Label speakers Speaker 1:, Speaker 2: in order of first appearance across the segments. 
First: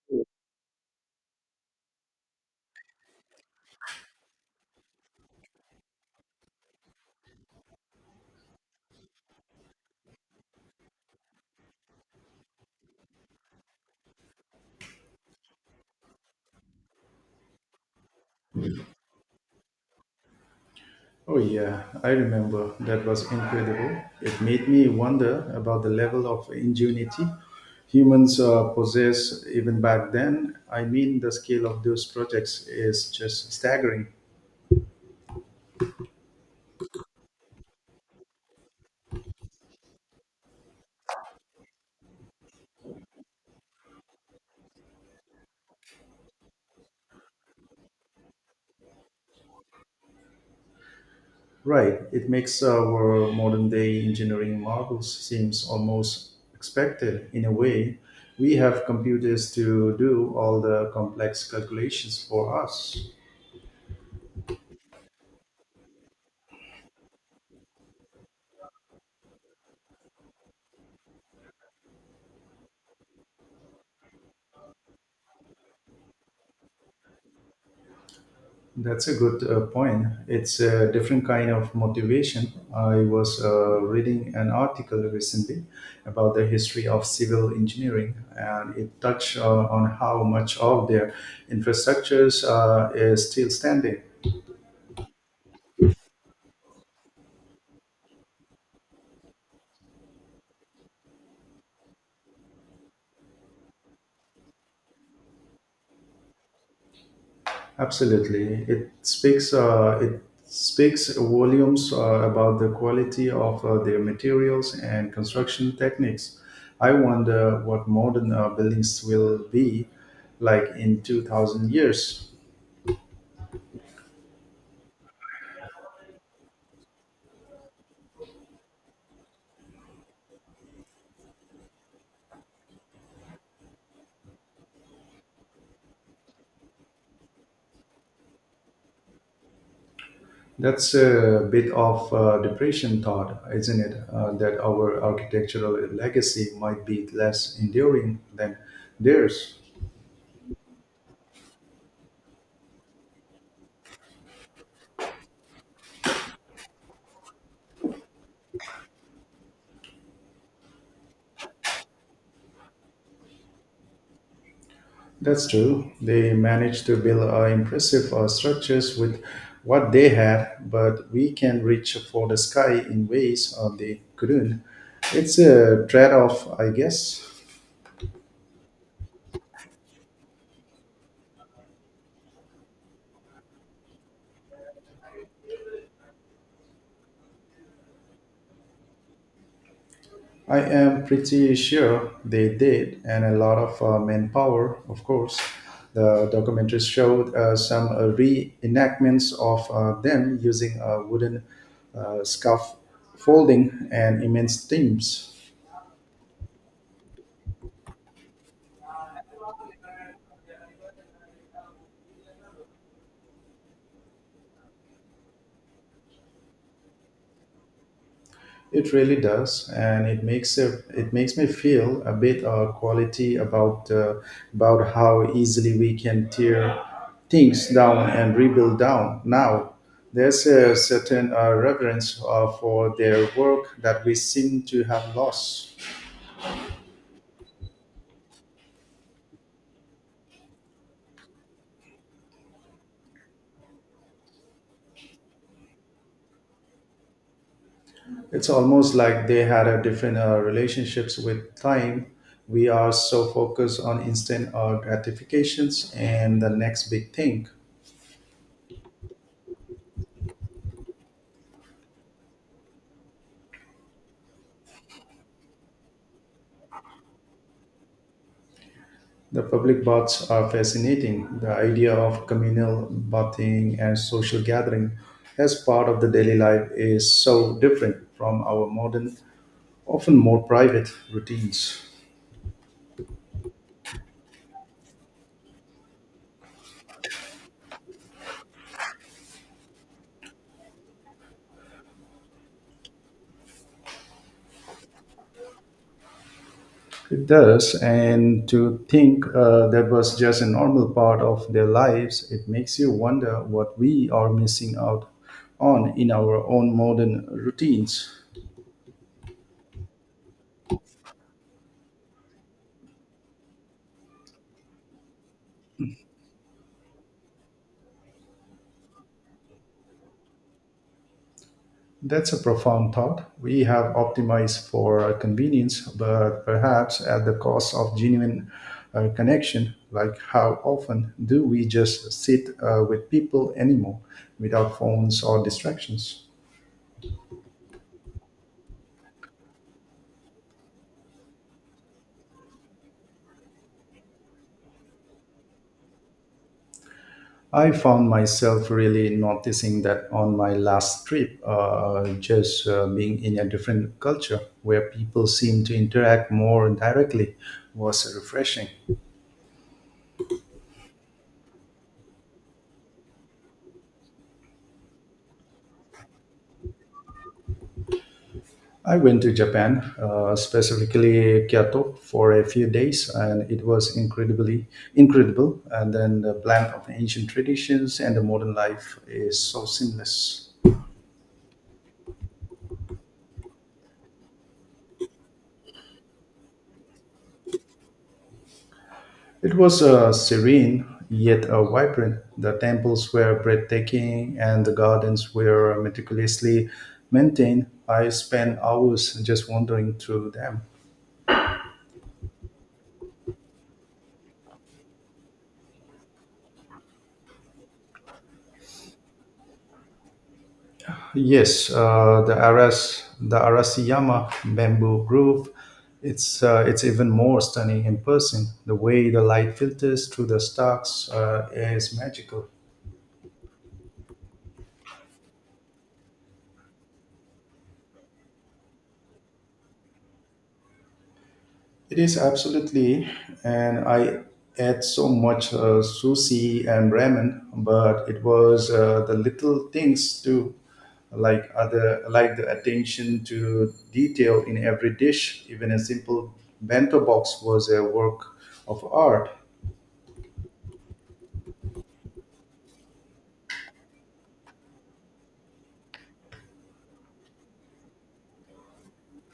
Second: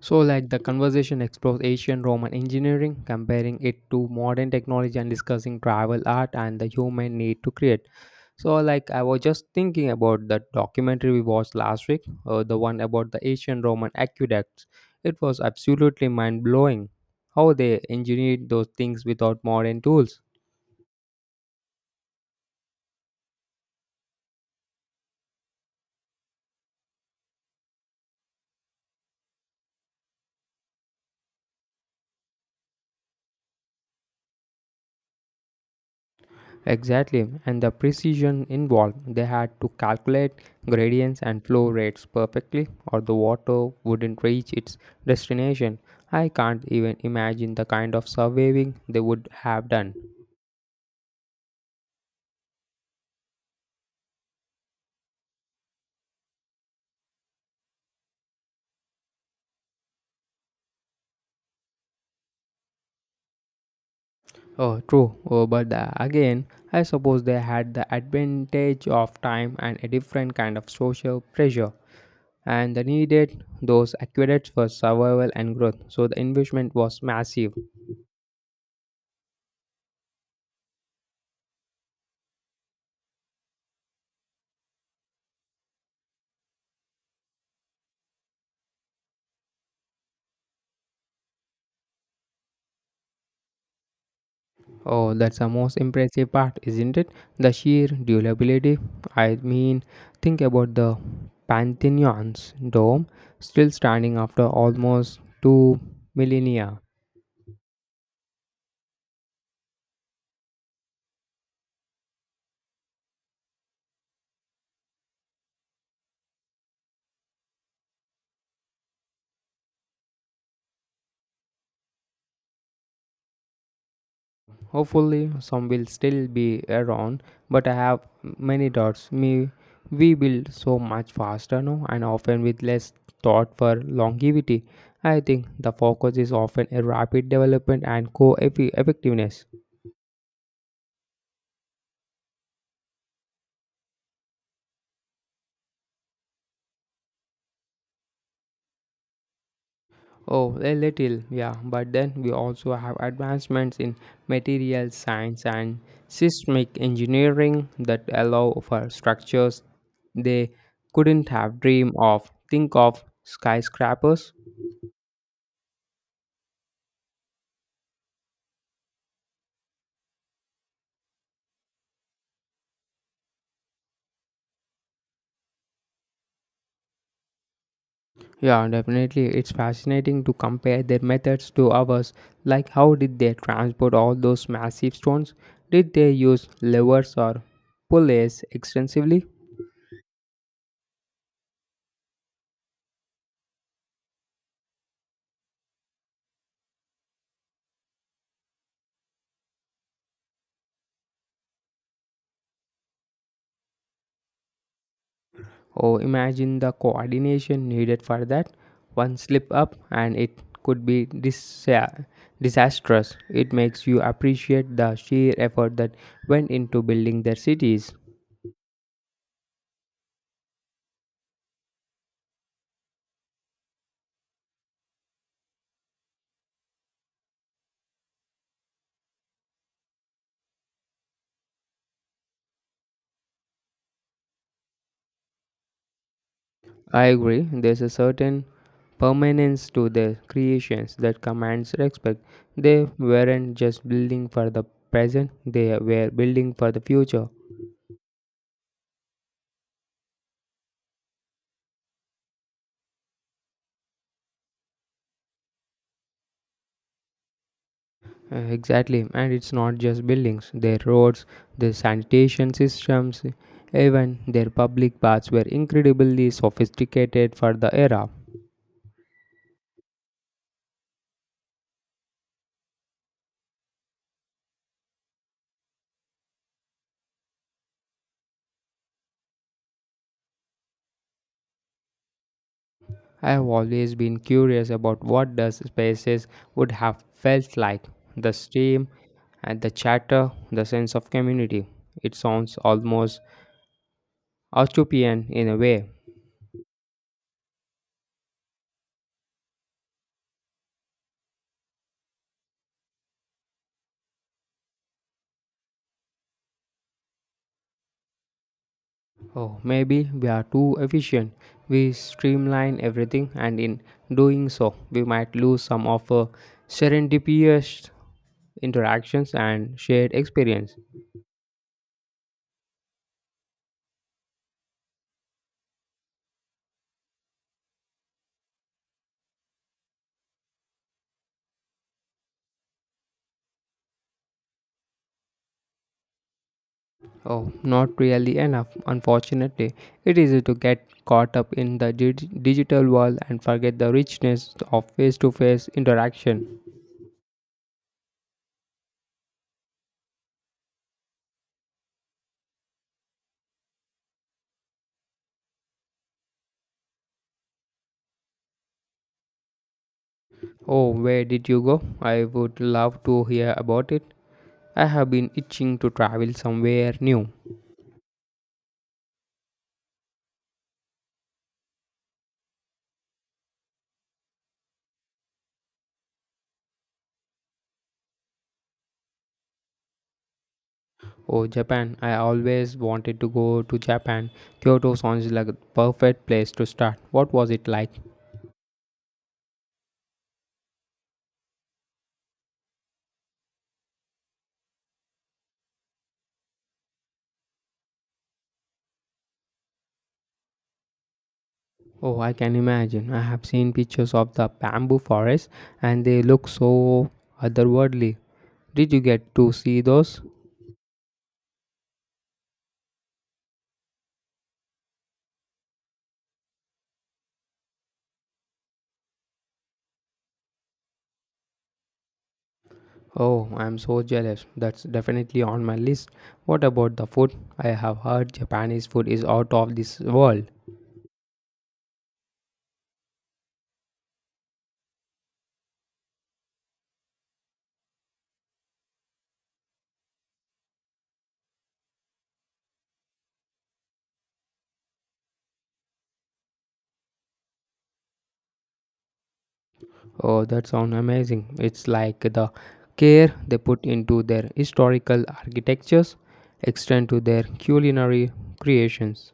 Speaker 1: So, like the conversation explores ancient Roman engineering, comparing it to modern technology, and discussing travel art and the human need to create. So, like I was just thinking about that documentary we watched last week, the one about the ancient Roman aqueducts. It was absolutely mind blowing how they engineered those things without modern tools.
Speaker 2: Oh, yeah, I remember. That was incredible. It made me wonder about the level of ingenuity humans possess even back then. I mean, the scale of those projects is just staggering.
Speaker 1: Exactly, and the precision involved. They had to calculate gradients and flow rates perfectly, or the water wouldn't reach its destination. I can't even imagine the kind of surveying they would have done.
Speaker 2: Right, it makes our modern day engineering marvels seems almost expected in a way. We have computers to do all the complex calculations for us.
Speaker 1: Oh, true. Again, I suppose they had the advantage of time and a different kind of social pressure, and they needed those aqueducts for survival and growth. So the investment was massive.
Speaker 2: That's a good point. It's a different kind of motivation. I was reading an article recently about the history of civil engineering, and it touched on how much of their infrastructures is still standing.
Speaker 1: Oh, that's the most impressive part, isn't it? The sheer durability. I mean, think about the Pantheon's dome still standing after almost two millennia.
Speaker 2: Absolutely, it speaks volumes about the quality of their materials and construction techniques. I wonder what modern buildings will be like in 2,000 years.
Speaker 1: Hopefully, some will still be around, but I have many doubts. Me, we build so much faster now, and often with less thought for longevity. I think the focus is often a rapid development and co-effectiveness.
Speaker 2: That's a bit of depression thought, isn't it? That our architectural legacy might be less enduring than theirs.
Speaker 1: Oh, a little, yeah. But then we also have advancements in material science and seismic engineering that allow for structures they couldn't have dreamed of. Think of skyscrapers.
Speaker 2: That's true. They managed to build impressive structures with what they had, but we can reach for the sky in ways they couldn't. It's a trade off, I guess.
Speaker 1: Yeah, definitely. It's fascinating to compare their methods to ours. Like, how did they transport all those massive stones? Did they use levers or pulleys extensively?
Speaker 2: I am pretty sure they did, and a lot of manpower, of course. The documentaries showed some reenactments of them using wooden scaffolding and immense teams.
Speaker 1: Oh, imagine the coordination needed for that. One slip up and it could be disastrous. It makes you appreciate the sheer effort that went into building their cities.
Speaker 2: It really does, and it makes me feel a bit of quality about how easily we can tear things down and rebuild down. Now, there's a certain reverence for their work that we seem to have lost.
Speaker 1: I agree, there's a certain permanence to their creations that commands respect. They weren't just building for the present, they were building for the future.
Speaker 2: It's almost like they had a different relationships with time. We are so focused on instant gratifications and the next big thing.
Speaker 1: Exactly, and it's not just buildings, their roads, their sanitation systems, even their public baths were incredibly sophisticated for the era.
Speaker 2: The public baths are fascinating. The idea of communal bathing and social gathering as part of the daily life is so different from our modern, often more private routines.
Speaker 1: I have always been curious about what those spaces would have felt like, the steam and the chatter, the sense of community. It sounds almost utopian in a way.
Speaker 2: It does, and to think that was just a normal part of their lives, it makes you wonder what we are missing out on in our own modern routines.
Speaker 1: Oh, maybe we are too efficient. We streamline everything, and in doing so, we might lose some of serendipitous interactions and shared experience.
Speaker 2: That's a profound thought. We have optimized for convenience, but perhaps at the cost of genuine connection. Like, how often do we just sit with people anymore without phones or distractions?
Speaker 1: Oh, not really enough, unfortunately. It is easy to get caught up in the digital world and forget the richness of face to face interaction.
Speaker 2: I found myself really noticing that on my last trip, just being in a different culture where people seem to interact more directly was refreshing.
Speaker 1: Oh, where did you go? I would love to hear about it. I have been itching to travel somewhere new.
Speaker 2: I went to Japan, specifically Kyoto, for a few days, and it was incredibly incredible. And then the blend of ancient traditions and the modern life is so seamless.
Speaker 1: Oh, Japan. I always wanted to go to Japan. Kyoto sounds like a perfect place to start. What was it like?
Speaker 2: It was serene yet vibrant. The temples were breathtaking, and the gardens were meticulously maintained. I spent hours just wandering through them.
Speaker 1: Oh, I can imagine. I have seen pictures of the bamboo forest and they look so otherworldly. Did you get to see those?
Speaker 2: Yes, the Arasiyama bamboo grove. It's even more stunning in person. The way the light filters through the stalks is magical.
Speaker 1: Oh, I'm so jealous. That's definitely on my list. What about the food? I have heard Japanese food is out of this world.
Speaker 2: It is absolutely, and I ate so much sushi and ramen, but it was the little things too, like the attention to detail in every dish. Even a simple bento box was a work of art.
Speaker 1: Oh, that sounds amazing. It's like the care they put into their historical architectures extend to their culinary creations.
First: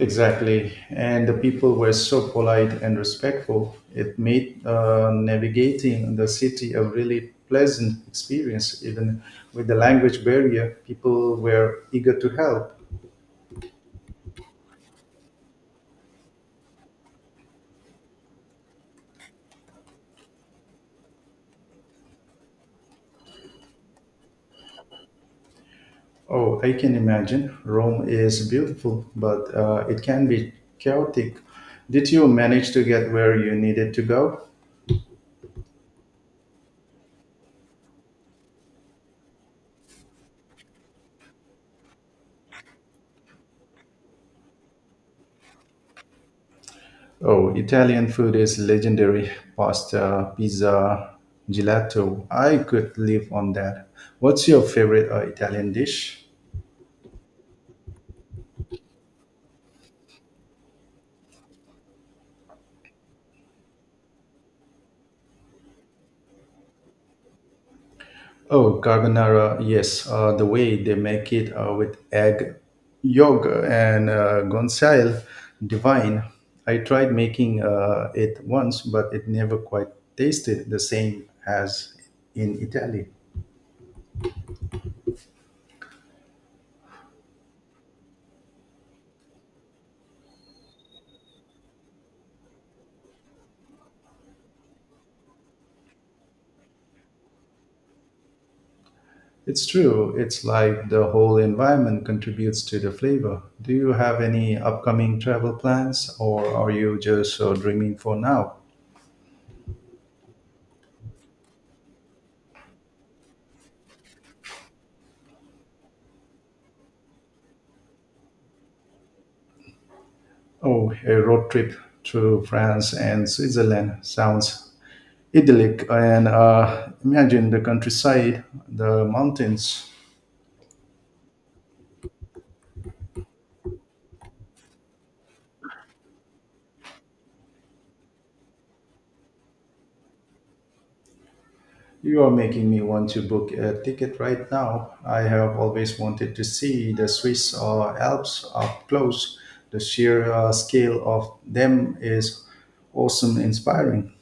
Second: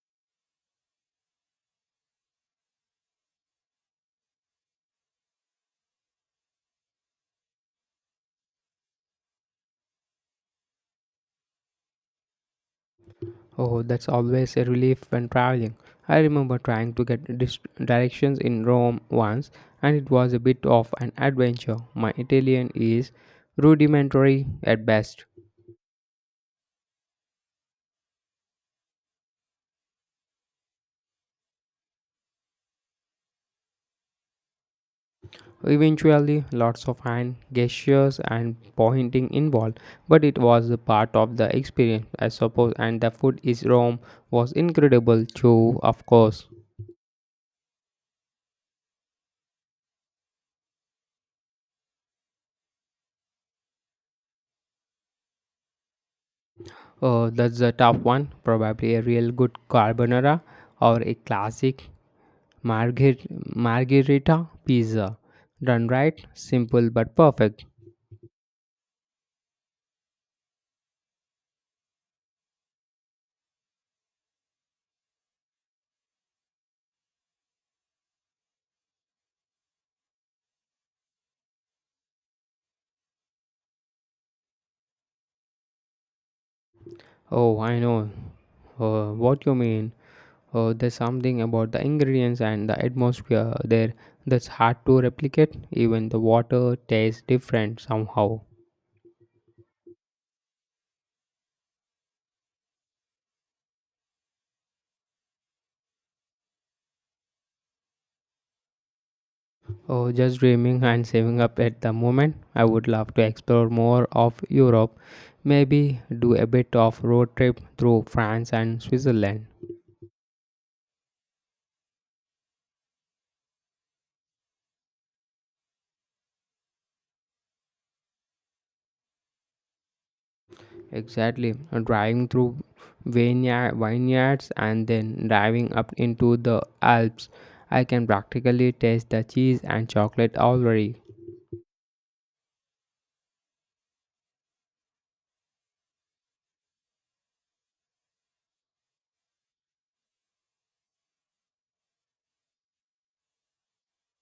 Speaker 2: Exactly. And the people were so polite and respectful. It made navigating the city a really pleasant experience. Even with the language barrier, people were eager to help.
Speaker 1: Oh, that's always a relief when traveling. I remember trying to get directions in Rome once, and it was a bit of an adventure. My Italian is rudimentary at best.
Speaker 2: Oh, I can imagine. Rome is beautiful, but it can be chaotic. Did you manage to get where you needed to go?
Speaker 1: Eventually, lots of hand gestures and pointing involved, but it was a part of the experience, I suppose. And the food is Rome was incredible too, of course.
Speaker 2: Oh, Italian food is legendary. Pasta, pizza, gelato. I could live on that. What's your favorite Italian dish?
Speaker 1: That's the tough one, probably a real good carbonara or a classic margher- margherita pizza. Done right, simple but perfect.
Speaker 2: Oh, carbonara. Yes, the way they make it with egg, yolk, and guanciale, divine. I tried making it once, but it never quite tasted the same as in Italy.
Speaker 1: Oh, I know what you mean. There's something about the ingredients and the atmosphere there that's hard to replicate. Even the water tastes different somehow.
Speaker 2: It's true. It's like the whole environment contributes to the flavor. Do you have any upcoming travel plans or are you just dreaming for now?
Speaker 1: Oh, just dreaming and saving up at the moment. I would love to explore more of Europe. Maybe do a bit of road trip through France and Switzerland.
Speaker 2: Oh, a road trip through France and Switzerland sounds idyllic. And imagine the countryside, the mountains.
Speaker 1: Exactly, driving through vineyards and then driving up into the Alps. I can practically taste the cheese and chocolate already.
Speaker 2: You are making me want to book a ticket right now. I have always wanted to see the Swiss Alps up close. The sheer scale of them is awesome inspiring.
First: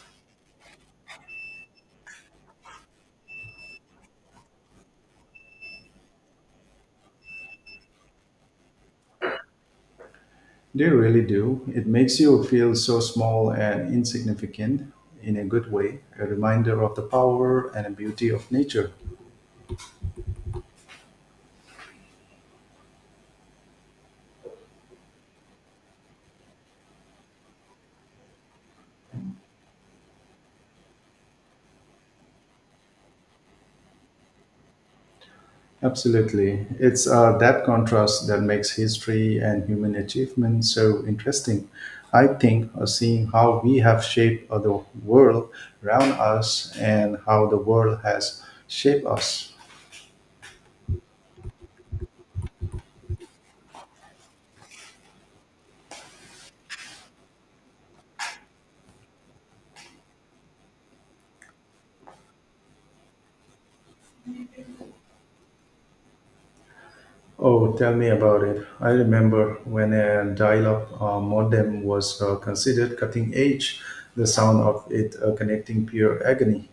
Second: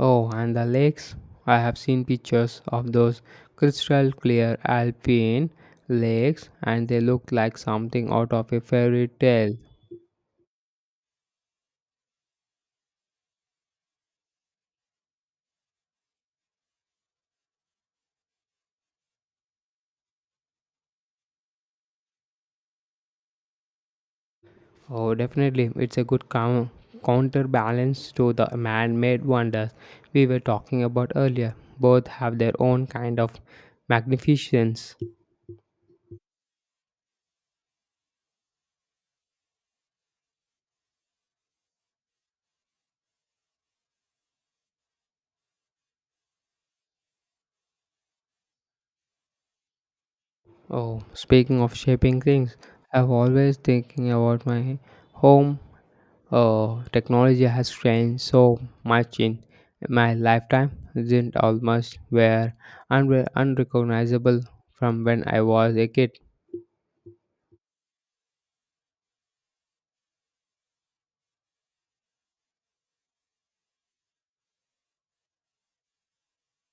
Speaker 1: Oh, and the lakes. I have seen pictures of those crystal clear alpine lakes and they look like something out of a fairy tale.
Speaker 2: They really do. It makes you feel so small and insignificant in a good way, a reminder of the power and beauty of nature.
Speaker 1: Oh, definitely. It's a good counterbalance to the man made wonders we were talking about earlier. Both have their own kind of magnificence.
Speaker 2: Absolutely. It's That contrast that makes history and human achievement so interesting. I think seeing how we have shaped the world around us and how the world has shaped us.
Speaker 1: Oh, speaking of shaping things, I've always thinking about my home. Technology has changed so much in my lifetime, isn't almost were unrecognizable from when I was a kid.
Speaker 2: Oh, tell me about it. I remember when a dial up modem was considered cutting edge, the sound of it connecting pure agony.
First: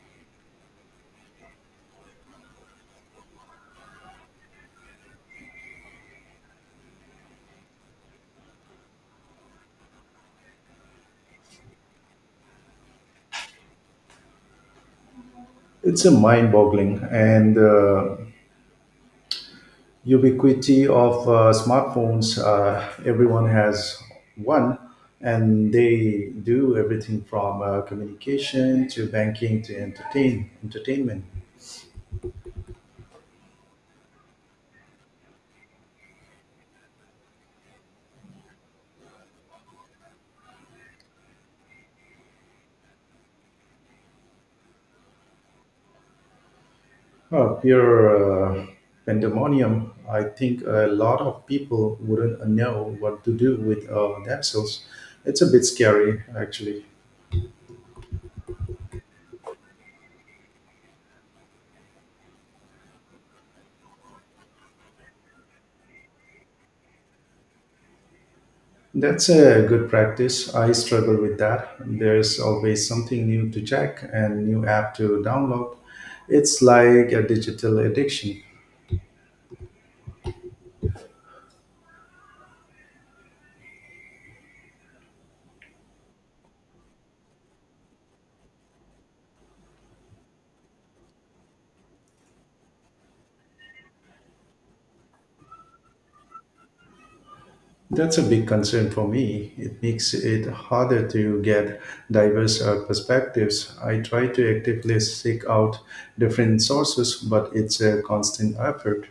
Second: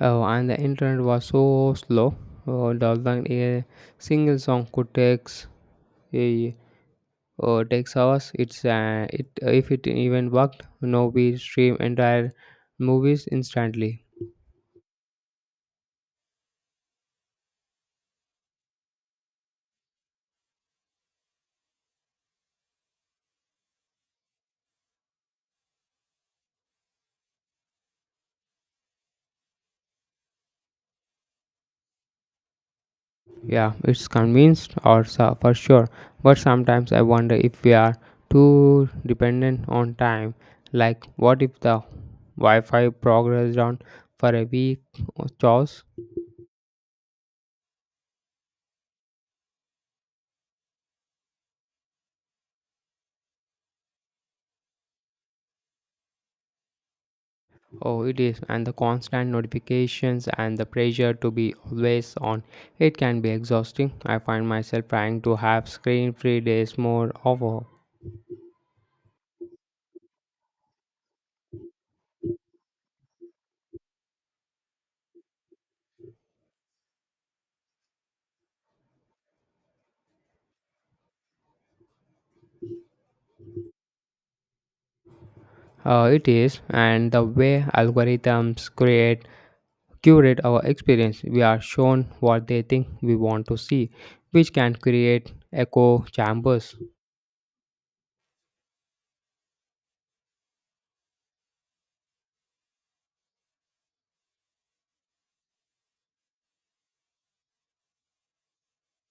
Speaker 1: Oh, and the internet was so slow. Oh, downloading a single song could take a takes hours. It's it if it even worked. No, we stream entire movies instantly.
Speaker 2: It's a mind boggling and ubiquity of smartphones. Everyone has one, and they do everything from communication to banking to entertainment.
Speaker 1: Yeah, it's convinced or so for sure. But sometimes I wonder if we are too dependent on time. Like, what if the Wi-Fi progress down for a week or chows?
Speaker 2: Oh, pure pandemonium. I think a lot of people wouldn't know what to do with themselves. It's a bit scary, actually.
Speaker 1: Oh, it is, and the constant notifications and the pressure to be always on. It can be exhausting. I find myself trying to have screen-free days more often.
Speaker 2: That's a good practice. I struggle with that. There's always something new to check and new app to download. It's like a digital addiction.
Speaker 1: It is, and the way algorithms create curate our experience. We are shown what they think we want to see, which can create echo chambers.
Speaker 2: That's a big concern for me. It makes it harder to get diverse perspectives. I try to actively seek out different sources, but it's a constant effort.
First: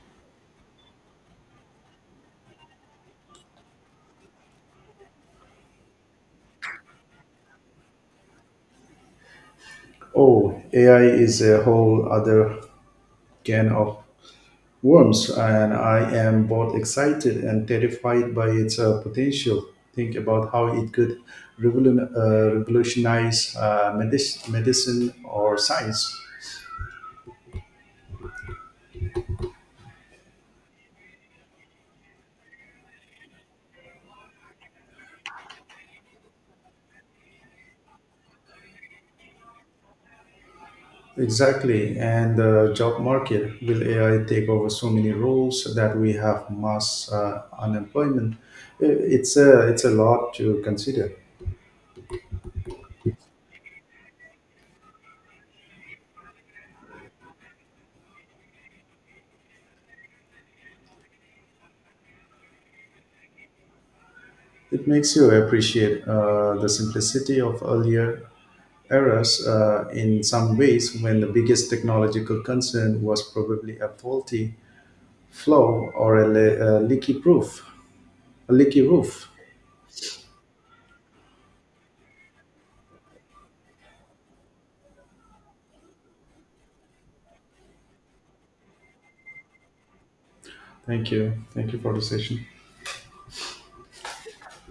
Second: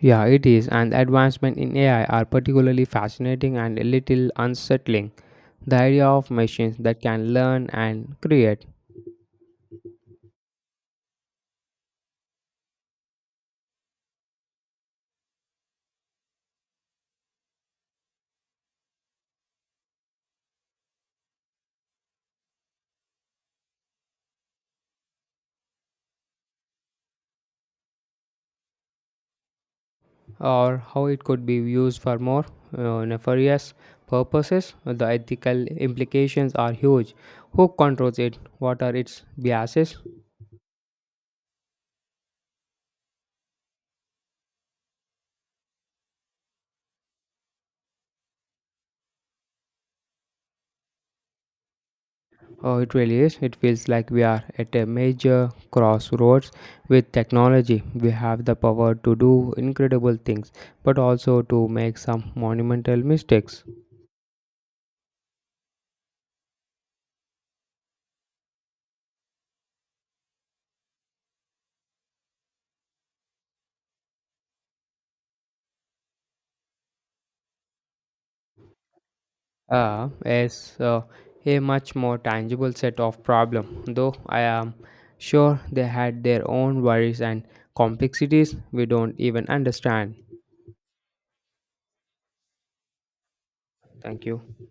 Speaker 1: Yeah, it is, and advancement in AI are particularly fascinating and a little unsettling. The idea of machines that can learn and create,
Speaker 2: Oh, AI is a whole other can of worms, and I am both excited and terrified by its potential. Think about how it could revolutionize medicine or science.
Speaker 1: or how it could be used for more nefarious purposes. The ethical implications are huge. Who controls it? What are its biases?
Speaker 2: Exactly, and the job market. Will AI take over so many roles that we have mass unemployment? It's a lot to consider.
Speaker 1: Oh, it really is. It feels like we are at a major crossroads with technology. We have the power to do incredible things, but also to make some monumental mistakes.
Speaker 2: It makes you appreciate the simplicity of earlier errors in some ways when the biggest technological concern was probably a faulty flow or a leaky roof. A leaky roof.
Speaker 1: As A much more tangible set of problem, though I am sure they had their own worries and complexities we don't even understand.
Speaker 2: Thank you. Thank you for the session.
Speaker 1: Thank you.